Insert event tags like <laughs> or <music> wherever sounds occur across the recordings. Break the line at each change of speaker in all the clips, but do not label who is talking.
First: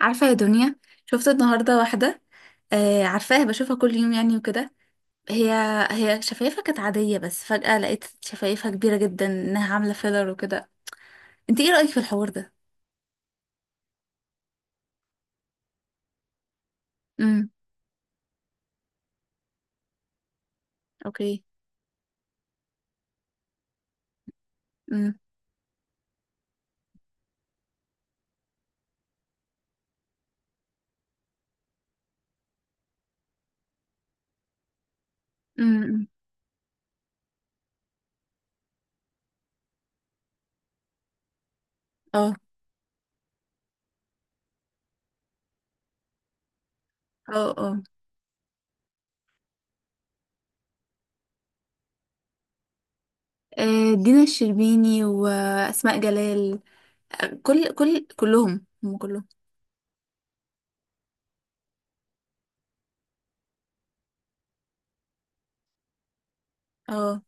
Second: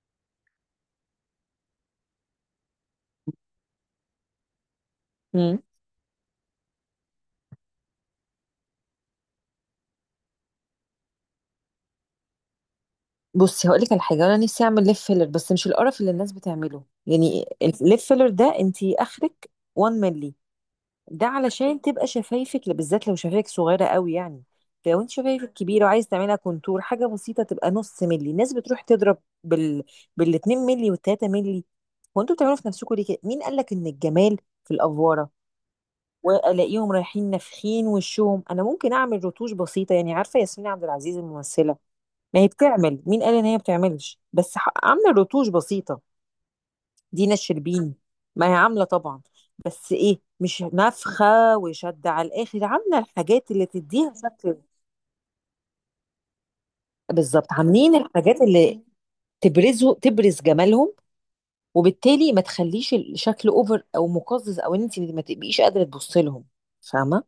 عارفة يا دنيا؟ شفت النهاردة واحدة، آه عارفاها، بشوفها كل يوم يعني وكده. هي
مم.
هي شفايفها كانت عادية، بس فجأة لقيت شفايفها كبيرة جدا، انها عاملة فيلر وكده. انت ايه رأيك في الحوار ده؟
بصي، هقول لك على حاجه. انا نفسي اعمل ليب فيلر، بس مش القرف اللي الناس بتعمله يعني.
امم
الليب فيلر ده انت اخرك 1 مللي، ده
اوكي.
علشان تبقى شفايفك، بالذات لو شفايفك صغيره قوي يعني. لو انت
امم
شفايفك كبيره وعايز تعملها كونتور حاجه بسيطه، تبقى نص مللي. الناس بتروح تضرب بال بال 2 مللي وال 3 مللي. وانتوا بتعملوا في نفسكم ليه كده؟ مين قال لك ان الجمال في الافواره؟
امم
والاقيهم رايحين نافخين وشهم. انا ممكن اعمل رتوش بسيطه يعني. عارفه ياسمين عبد العزيز الممثله؟
اه
ما هي بتعمل، مين قال ان هي بتعملش، بس عامله رتوش بسيطه. دينا
اه اه.
الشربيني، ما هي عامله طبعا، بس ايه؟ مش نفخه وشد على الاخر، عامله الحاجات اللي
آه،
تديها
دينا
شكل.
الشربيني وأسماء جلال. آه،
بالظبط،
كل
عاملين
كل
الحاجات
كلهم،
اللي
كلهم.
تبرزه، تبرز جمالهم، وبالتالي ما تخليش الشكل اوفر او مقزز او ان انت ما تبقيش قادره تبص لهم.
اه،
فاهمه؟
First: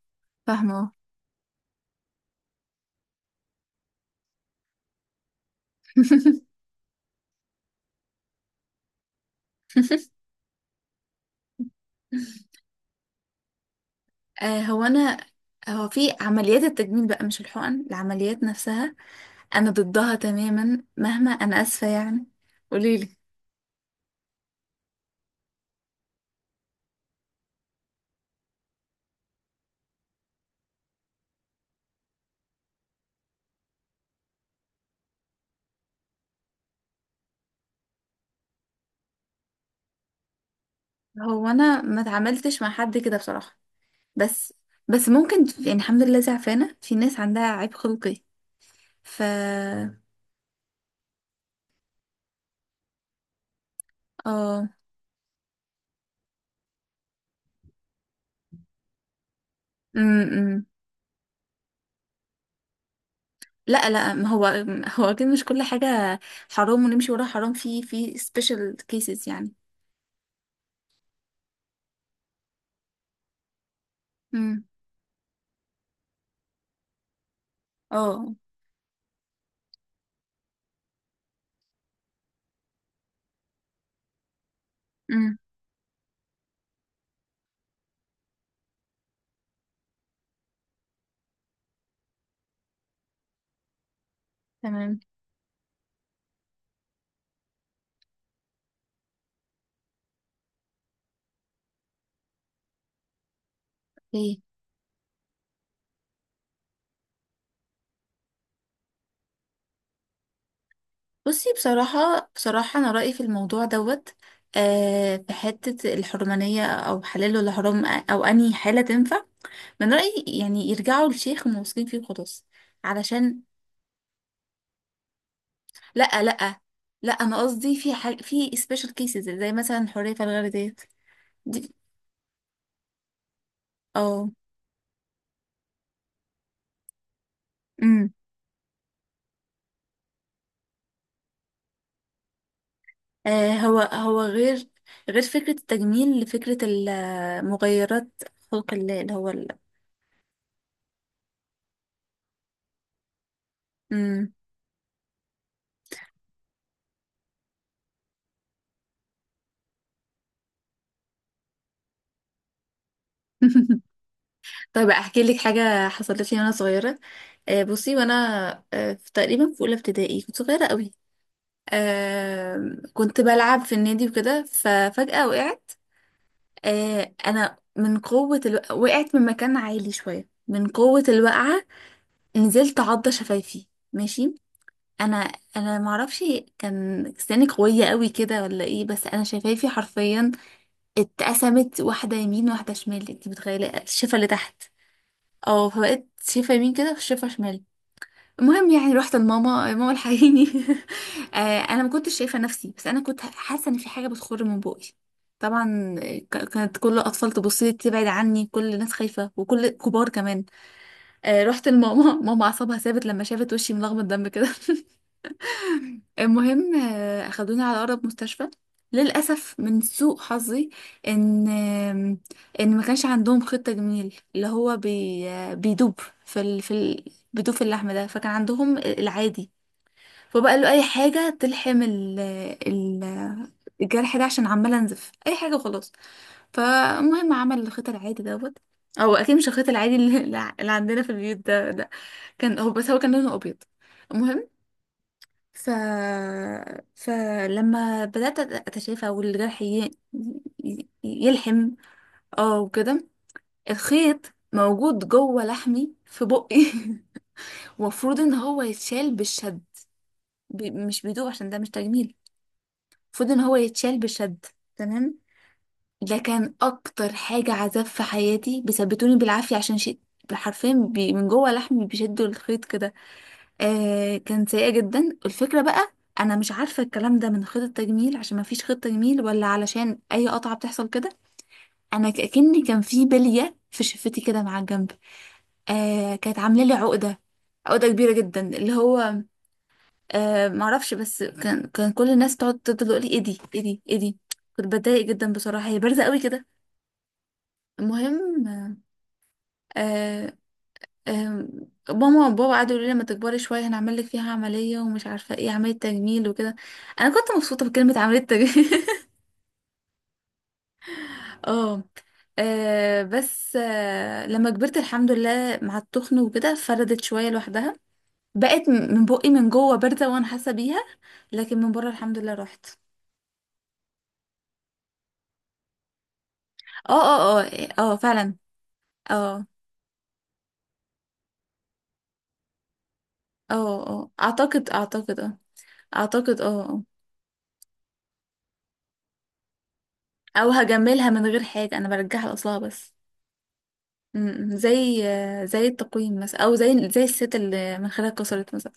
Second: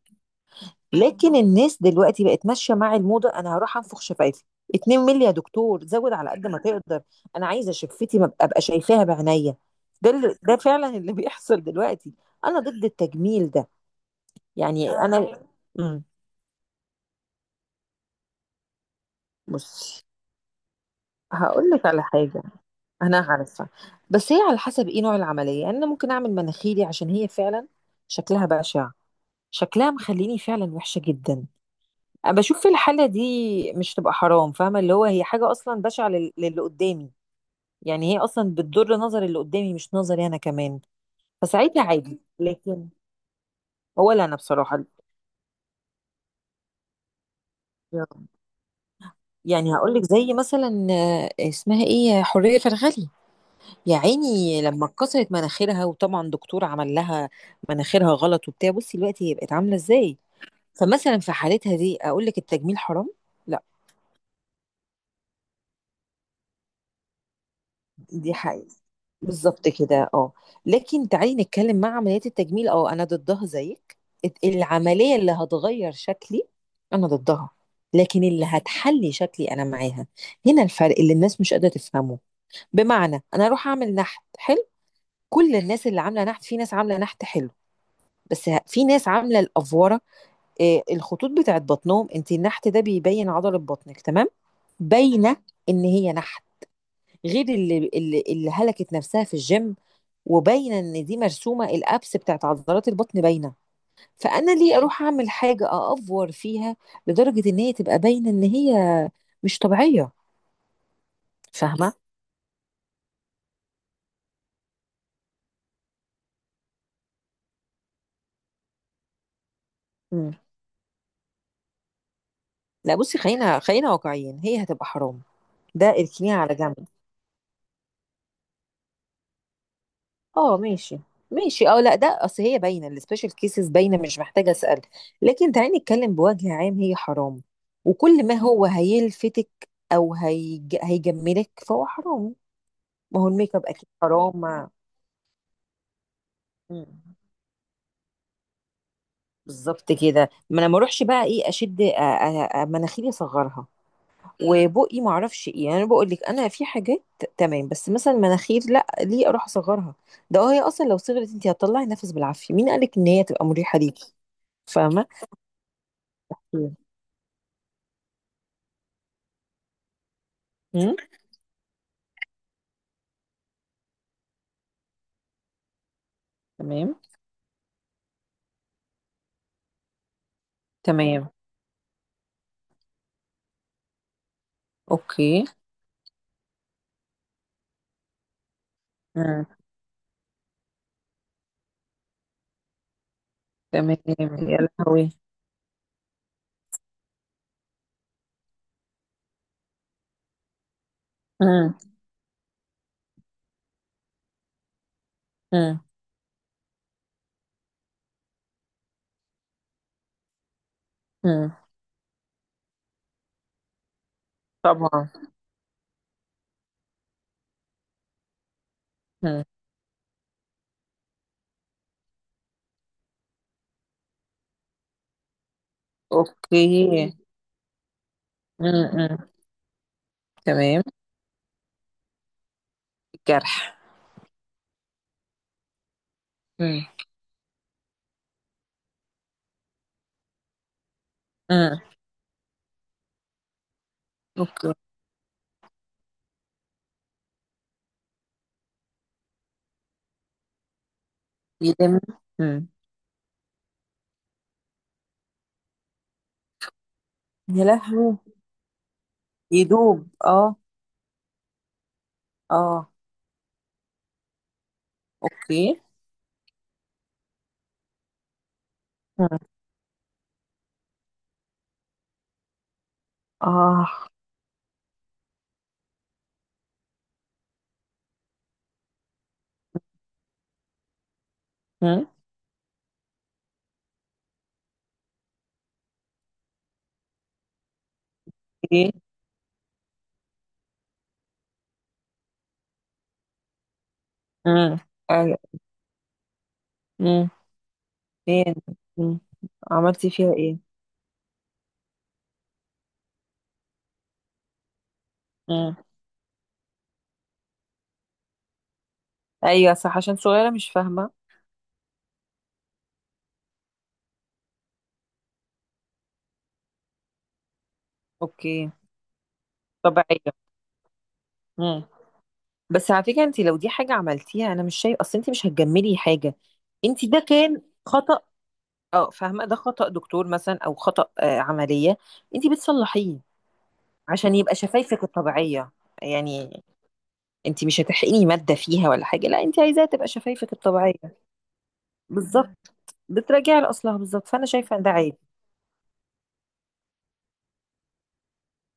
فاهمة، اه.
لكن الناس دلوقتي بقت ماشيه مع الموضه، انا هروح انفخ شفايفي 2 مللي يا دكتور، زود على قد ما <laughs> تقدر. انا عايزه شفتي ما ابقى شايفاها بعينيا. ده فعلا اللي <laughs> بيحصل دلوقتي. انا ضد التجميل ده.
<laughs> آه، هو
يعني
انا،
انا.
هو
امم
في عمليات التجميل بقى، مش الحقن، العمليات نفسها. انا
بص،
ضدها تماما مهما، انا
هقول لك
اسفه
على
يعني.
حاجه.
قوليلي.
انا عارفه، بس هي على حسب ايه نوع العمليه يعني. انا ممكن اعمل مناخيري عشان هي فعلا شكلها بشع، شكلها مخليني فعلا وحشه جدا. بشوف، في الحالة دي مش تبقى حرام، فاهمة؟ اللي هو هي حاجة أصلا بشعة للي قدامي، يعني هي أصلا بتضر نظر اللي قدامي، مش نظري أنا كمان.
هو انا
فساعتها
ما
عادي.
اتعاملتش مع
لكن
حد كده بصراحه.
هو لا، أنا
بس
بصراحة،
بس ممكن يعني، الحمد لله، زعفانه، في ناس عندها عيب خلقي. ف
يعني هقول لك. زي مثلا اسمها ايه، حورية فرغلي، يا عيني،
اه.
لما اتكسرت مناخيرها وطبعا دكتور عمل لها مناخيرها غلط وبتاع. بصي دلوقتي هي بقت عاملة ازاي.
امم.
فمثلا في حالتها دي أقول لك التجميل حرام؟ لا.
لا ما هو، هو اكيد مش كل حاجه حرام ونمشي وراها، حرام في
دي
سبيشال
حقيقة،
كيسز يعني.
بالظبط كده، اه. لكن تعالي نتكلم مع عمليات التجميل، اه انا ضدها زيك.
امم.
العملية اللي هتغير شكلي انا ضدها. لكن
اه.
اللي هتحلي شكلي انا معاها. هنا الفرق اللي الناس مش قادرة تفهمه. بمعنى انا اروح اعمل نحت حلو.
امم.
كل الناس اللي عاملة نحت، في ناس عاملة نحت حلو، في ناس عاملة الأفورة. إيه الخطوط بتاعت بطنهم؟ انت النحت ده بيبين عضلة بطنك، تمام،
تمام.
باينة ان هي نحت، غير اللي هلكت نفسها في الجيم وباينه ان دي مرسومه. الابس بتاعت عضلات البطن باينه،
اوكي.
فانا ليه اروح اعمل حاجه اافور فيها لدرجه ان هي تبقى باينه ان هي مش طبيعيه؟
بصي،
فاهمه؟
بصراحة، أنا رأيي في الموضوع دوت، آه، في حتة الحرمانية، أو حلال ولا حرام، أو أنهي حالة تنفع. من رأيي
مم.
يعني، يرجعوا للشيخ الموثوقين فيه وخلاص.
لا بصي،
علشان،
خلينا خلينا واقعيين، هي هتبقى حرام، ده
لأ
اركنيها على
لأ
جنب.
لأ، أنا قصدي في حاجة، في سبيشال كيسز، زي مثلا حرية الغير
اه
ديت.
ماشي. ماشي
دي.
اه، لا ده اصل هي باينه، السبيشال كيسز باينه، مش
اه.
محتاجه اسال. لكن تعالي نتكلم بوجه عام، هي حرام،
امم.
وكل ما هو هيلفتك او هيجملك فهو حرام. ما هو
آه،
الميك اب
هو
اكيد
هو
حرام.
غير، غير فكرة التجميل لفكرة
مم.
المغيرات، خلق الله، اللي هو ال...
بالظبط كده. ما انا ما اروحش بقى ايه اشد مناخيري، اصغرها.
امم.
مم. وبقي ما اعرفش ايه يعني. انا بقول لك، انا في حاجات تمام، بس مثلا مناخير لا، ليه اروح اصغرها؟ ده هي اصلا لو صغرت انت هتطلعي نفس بالعافيه، مين قالك ان هي تبقى مريحه
<laughs>
ليكي؟
طيب
فاهمه؟
احكي لك حاجه حصلت لي وانا صغيره. آه، بصي. آه، في تقريبا، في اولى ابتدائي، كنت صغيره قوي.
امم.
آه، كنت بلعب في النادي وكده، ففجاه وقعت.
تمام.
آه، انا من وقعت من مكان عالي شويه، من قوه
تمام.
الوقعه نزلت عضه شفايفي. ماشي. انا
اوكي.
انا ما اعرفش، كان سناني قويه قوي كده ولا ايه، بس انا
امم.
شفايفي حرفيا اتقسمت، واحده يمين واحده شمال. انت متخيله
تمام.
الشفه اللي
يا
تحت؟
لهوي.
اه، فبقت شفه يمين كده وشفه شمال. المهم يعني رحت لماما، ماما الحقيني. <laughs> آه،
امم.
انا ما كنتش شايفه نفسي، بس انا كنت حاسه ان في حاجه بتخر من بقي.
امم.
طبعا. كانت كل الاطفال تبص لي، تبعد عني، كل الناس خايفه وكل كبار كمان. آه،
امم.
رحت لماما، <laughs> ماما اعصابها ثابت لما شافت وشي ملغمه دم كده. <laughs>
طبعا.
المهم، آه، اخدوني على اقرب مستشفى.
امم.
للاسف من سوء حظي، ان آم، ان ما كانش عندهم خطه جميل، اللي هو بي آه، بيدوب في
اوكي.
بيدوب في اللحم ده، فكان عندهم
امم. امم.
العادي. فبقى قال له
تمام.
اي حاجه تلحم ال ال
الجرح.
الجرح ده، عشان عماله انزف، اي حاجه خلاص.
امم.
فالمهم عمل الخيط العادي دوت. او اكيد مش الخيط العادي اللي <laughs> اللي عندنا في البيوت ده
امم.
ده كان هو، بس هو كان لونه ابيض. المهم،
اوكي.
ف فلما بدات اتشافى والجرح يلحم،
يدم.
اه وكده، الخيط موجود جوه لحمي في بقي.
يا
<laughs>
لهوي.
المفروض ان هو يتشال بالشد،
يدوب اه.
مش بيدوب عشان ده مش تجميل،
اه.
المفروض ان هو يتشال بشد. تمام.
اوكي.
ده كان اكتر حاجة عذاب في حياتي، بيثبتوني
مم.
بالعافية عشان شيء، حرفيا من جوه لحمي بيشدوا الخيط كده.
اه.
آه، كان سيئة جدا الفكرة بقى. انا مش عارفة الكلام ده من خيط التجميل عشان ما فيش خيط تجميل، ولا علشان اي قطعة بتحصل كده.
مم.
انا كأني كان في بلية في شفتي كده، مع الجنب. آه، كانت عاملة لي عقدة، عقدة كبيرة جدا، اللي
ايه.
هو، آه، معرفش، بس كان كل الناس تقعد تفضل تقول لي ايه دي ايه دي ايه دي. كنت
مم.
بتضايق جدا
أيوة.
بصراحه، هي بارزه قوي كده.
مم.
المهم،
فين؟ مم. عملتي فيها
آه
ايه؟
آه ماما وبابا قعدوا يقولوا لي لما تكبري شويه هنعمل لك فيها عمليه، ومش عارفه ايه، عمليه
مم.
تجميل وكده. انا كنت مبسوطه بكلمه عمليه تجميل. <laughs>
ايوه صح، عشان صغيره مش فاهمه.
اه. آه، بس آه، لما كبرت، الحمد لله، مع التخن وكده، فردت شويه لوحدها. بقت
اوكي.
من بقي من جوه بارزه وانا
طبيعيه.
حاسه بيها، لكن من
مم.
بره الحمد لله راحت.
بس على فكره، انت لو دي حاجه عملتيها، انا مش شايف، اصل انت مش هتجملي حاجه،
اه
انت ده
اه
كان
اه اه،
خطأ.
فعلا.
اه
اه
فاهمه، ده خطأ دكتور مثلا، او خطأ عمليه انت بتصلحيه
اه اه،
عشان يبقى
اعتقد
شفايفك
اعتقد اه.
الطبيعيه
اه
يعني.
اه.
انت مش هتحرقي مادة فيها ولا حاجة، لا، انت عايزاها تبقى
او
شفايفك
هجملها
الطبيعية.
من غير حاجة، انا برجعها لاصلها
بالظبط،
بس.
بتراجعي لأصلها
م-
بالظبط، فأنا
م.
شايفة ان ده
زي
عادي.
آه، زي التقويم مثلا، او زي الست اللي مناخيرها اتكسرت مثلا.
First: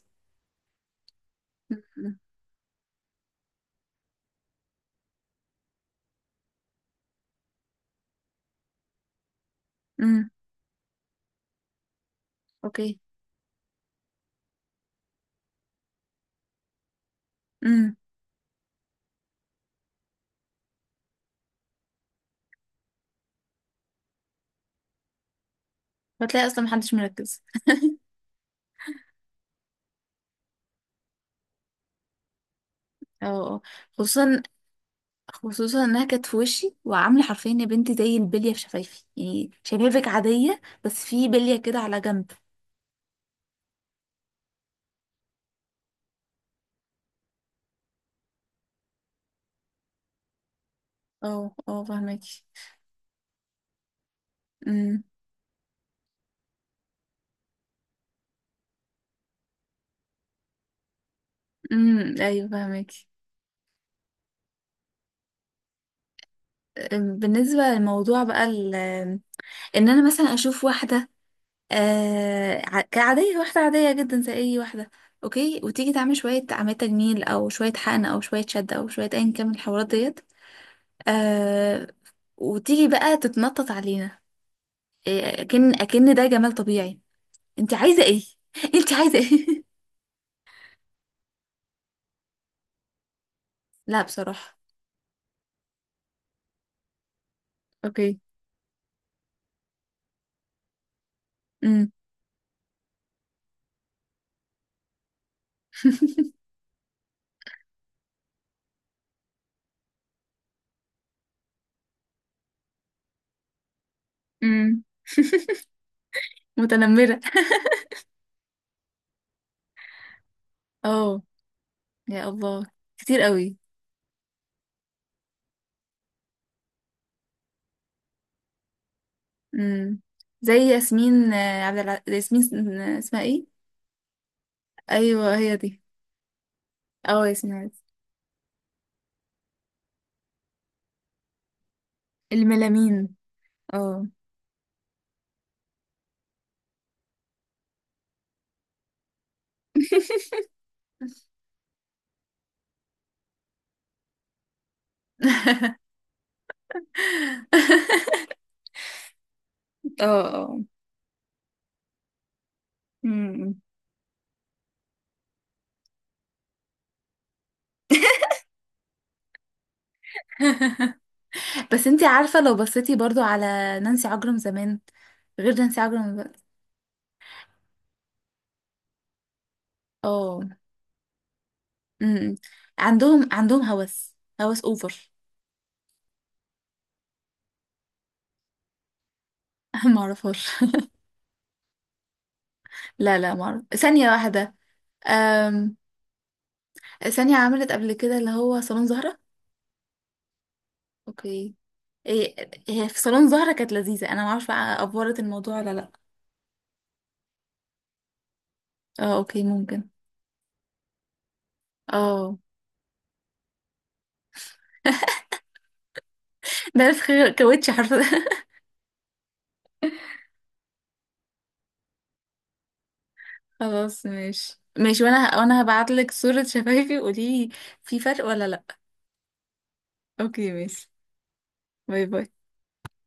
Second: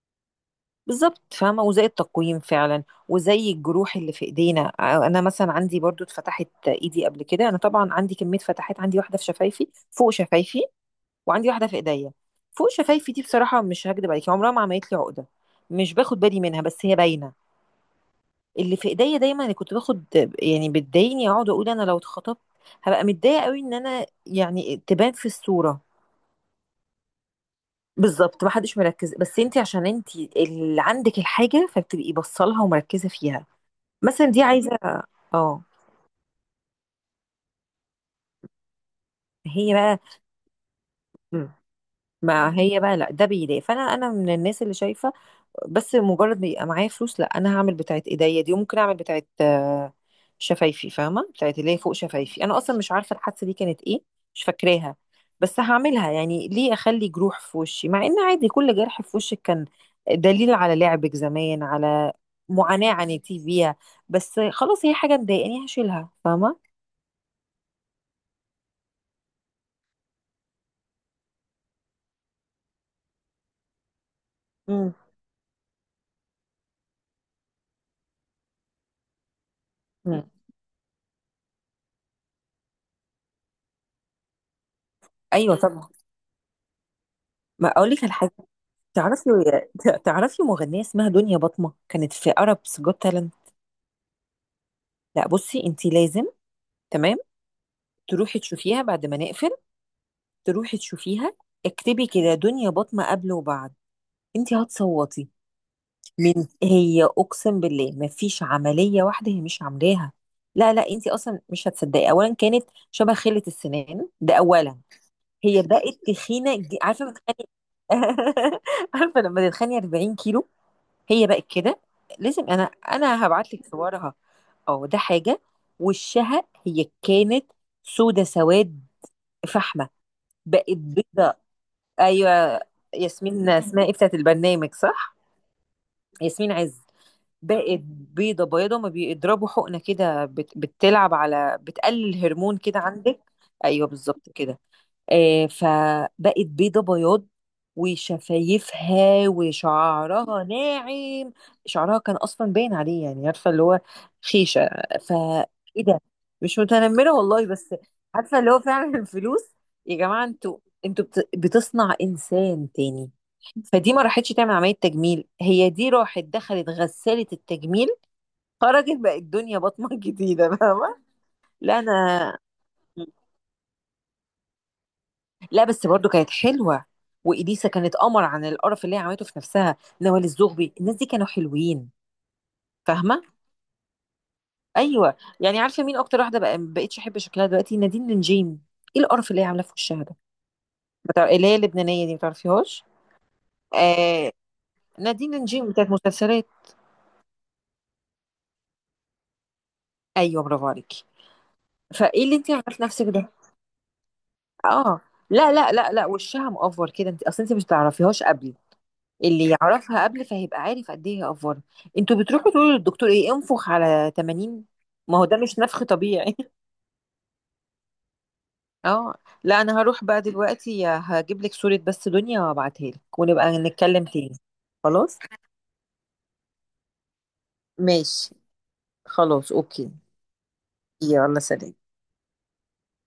بالظبط، فاهمة؟ وزي
م-
التقويم فعلا، وزي الجروح اللي في ايدينا. انا مثلا عندي برضو اتفتحت ايدي قبل كده، انا طبعا عندي كمية فتحات، عندي واحدة في شفايفي
م.
فوق
م.
شفايفي، وعندي واحدة في ايديا. فوق
اوكي.
شفايفي دي بصراحة مش هكدب عليكي، عمرها ما عملت لي عقدة، مش باخد بالي منها، بس هي باينة.
م.
اللي في ايديا دايما اللي كنت باخد، يعني بتضايقني، اقعد اقول انا لو اتخطبت هبقى متضايقه قوي ان انا يعني تبان في الصوره.
بتلاقي اصلا محدش مركز.
بالظبط، ما حدش مركز، بس انت عشان انت اللي عندك الحاجه فبتبقي بصلها ومركزه
اه
فيها.
اه.
مثلا
خصوصا،
دي عايزه. اه،
خصوصا انها كانت في وشي، وعامله حرفيا يا بنتي زي البليه في شفايفي، يعني
هي بقى.
شفايفك عاديه بس في
مم.
بليه كده على جنب.
ما هي بقى، لا ده بيضايق، فانا من الناس اللي شايفه، بس مجرد ما يبقى معايا فلوس، لا انا هعمل بتاعت ايديا دي، وممكن اعمل بتاعت شفايفي، فاهمه؟
اه
بتاعت اللي هي
اه،
فوق
فهماكي.
شفايفي، انا اصلا مش عارفه الحادثه دي كانت ايه، مش فاكراها.
امم.
بس هعملها يعني، ليه اخلي جروح في وشي مع ان عادي كل جرح في وشك كان دليل على لعبك زمان، على
امم، ايوه
معاناه
فهماكي.
عانيتي فيها، بس خلاص هي حاجه مضايقاني، هشيلها، فاهمه؟
بالنسبة للموضوع بقى ان انا مثلا اشوف واحدة، آه، كعادية، واحدة عادية جدا زي اي واحدة،
مم.
اوكي، وتيجي تعمل شوية عملية تجميل، او شوية حقن، او شوية شد، او شوية ايا كان من الحوارات ديت،
مم.
آه، وتيجي بقى تتنطط علينا، آه،
ايوه
اكن
طبعا.
اكن ده جمال طبيعي.
ما
انت
اقول
عايزة
لك على
ايه؟
حاجه.
<laughs> انت عايزة
تعرفي،
ايه؟
تعرفي مغنيه اسمها دنيا بطمه، كانت في عرب جوت تالنت؟
<laughs> لا بصراحة.
لا بصي انت لازم، تمام،
اوكي.
تروحي تشوفيها بعد ما نقفل، تروحي تشوفيها.
امم.
اكتبي كده دنيا بطمة قبل وبعد، انت هتصوتي
<laughs>
من. هي اقسم بالله مفيش عملية واحدة هي مش عاملاها. لا لا، انت اصلا مش هتصدقي، اولا كانت شبه خلة السنان ده اولا.
امم.
هي بقت تخينة عارفة،
متنمرة.
بتخني <laughs> عارفة، لما تتخني 40 كيلو.
<laughs> اه.
هي بقت كده،
يا
لازم
الله،
انا
كتير
انا هبعت
قوي.
لك صورها. اه ده حاجة. وشها هي كانت سودة، سواد فحم.
امم. زي
بقت
ياسمين
بيضة.
آه، ياسمين
ايوه
آه، اسمها ايه؟
ياسمين اسمها ايه بتاعت البرنامج، صح.
ايوه هي دي.
ياسمين عز.
اه ياسمين
بقت
عز.
بيضة بيضة، ما بيضربوا حقنة كده بتلعب على، بتقلل هرمون كده
الملامين.
عندك. ايوه
اه.
بالظبط كده. فبقت بيضة بياض، وشفايفها، وشعرها ناعم.
<laughs>
شعرها كان اصلا باين عليه، يعني عارفه اللي هو خيشه. ف ايه ده؟ مش متنمره والله، بس عارفه اللي هو فعلا <laughs> الفلوس. يا
اه
جماعه انتوا،
اه.
انتوا بتصنع انسان تاني.
أمم.
فدي ما راحتش تعمل عمليه تجميل، هي دي راحت دخلت غساله التجميل،
<laughs>
خرجت بقت الدنيا بطمه <laughs> جديده، فاهمه؟ لا
بس انتي
انا.
عارفة لو بصيتي برضو على نانسي عجرم زمان غير
لا
نانسي
بس برضو
عجرم
كانت
دلوقتي.
حلوه، واليسا كانت قمر عن القرف اللي هي عملته في نفسها، نوال
اه.
الزغبي، الناس دي كانوا حلوين.
أمم.
فاهمه؟
عندهم هوس، هوس اوفر.
ايوه يعني عارفه مين اكتر واحده بقى ما بقتش احب شكلها دلوقتي؟ نادين نجيم. ايه القرف اللي هي عاملاه في
<laughs> ما
وشها ده؟
اعرفهاش.
اللي هي اللبنانيه دي، ما تعرفيهاش؟
لا لا، ما اعرف، ثانية
آه،
واحدة.
نادين نجيم
أم...
بتاعت مسلسلات.
ثانية، عملت قبل كده اللي هو صالون زهرة.
ايوه برافو عليكي.
اوكي.
فايه اللي
إيه،
انت عملت
هي في
نفسك
صالون
ده؟
زهرة كانت لذيذة، انا ما اعرفش بقى
اه
افورت
لا
الموضوع ولا
لا
لا.
لا لا، وشها مقفر كده، انت اصل انت مش تعرفيهاش قبل.
اه اوكي،
اللي
ممكن.
يعرفها قبل فهيبقى عارف قد ايه هي افوره. انتوا
اه.
بتروحوا تقولوا للدكتور ايه؟ انفخ على 80. ما
<laughs>
هو ده مش نفخ طبيعي <laughs>
ده في خير- كاوتش حرفيا.
اه، لا انا هروح بقى دلوقتي، هجيب لك صورة بس دنيا وابعتها لك
<laughs>
ونبقى نتكلم
خلاص
تاني.
ماشي، ماشي،
خلاص
وانا هبعت لك صورة شفايفي قولي لي في فرق
ماشي.
ولا لا.
خلاص اوكي.
اوكي ماشي.
يلا سلام.
باي باي.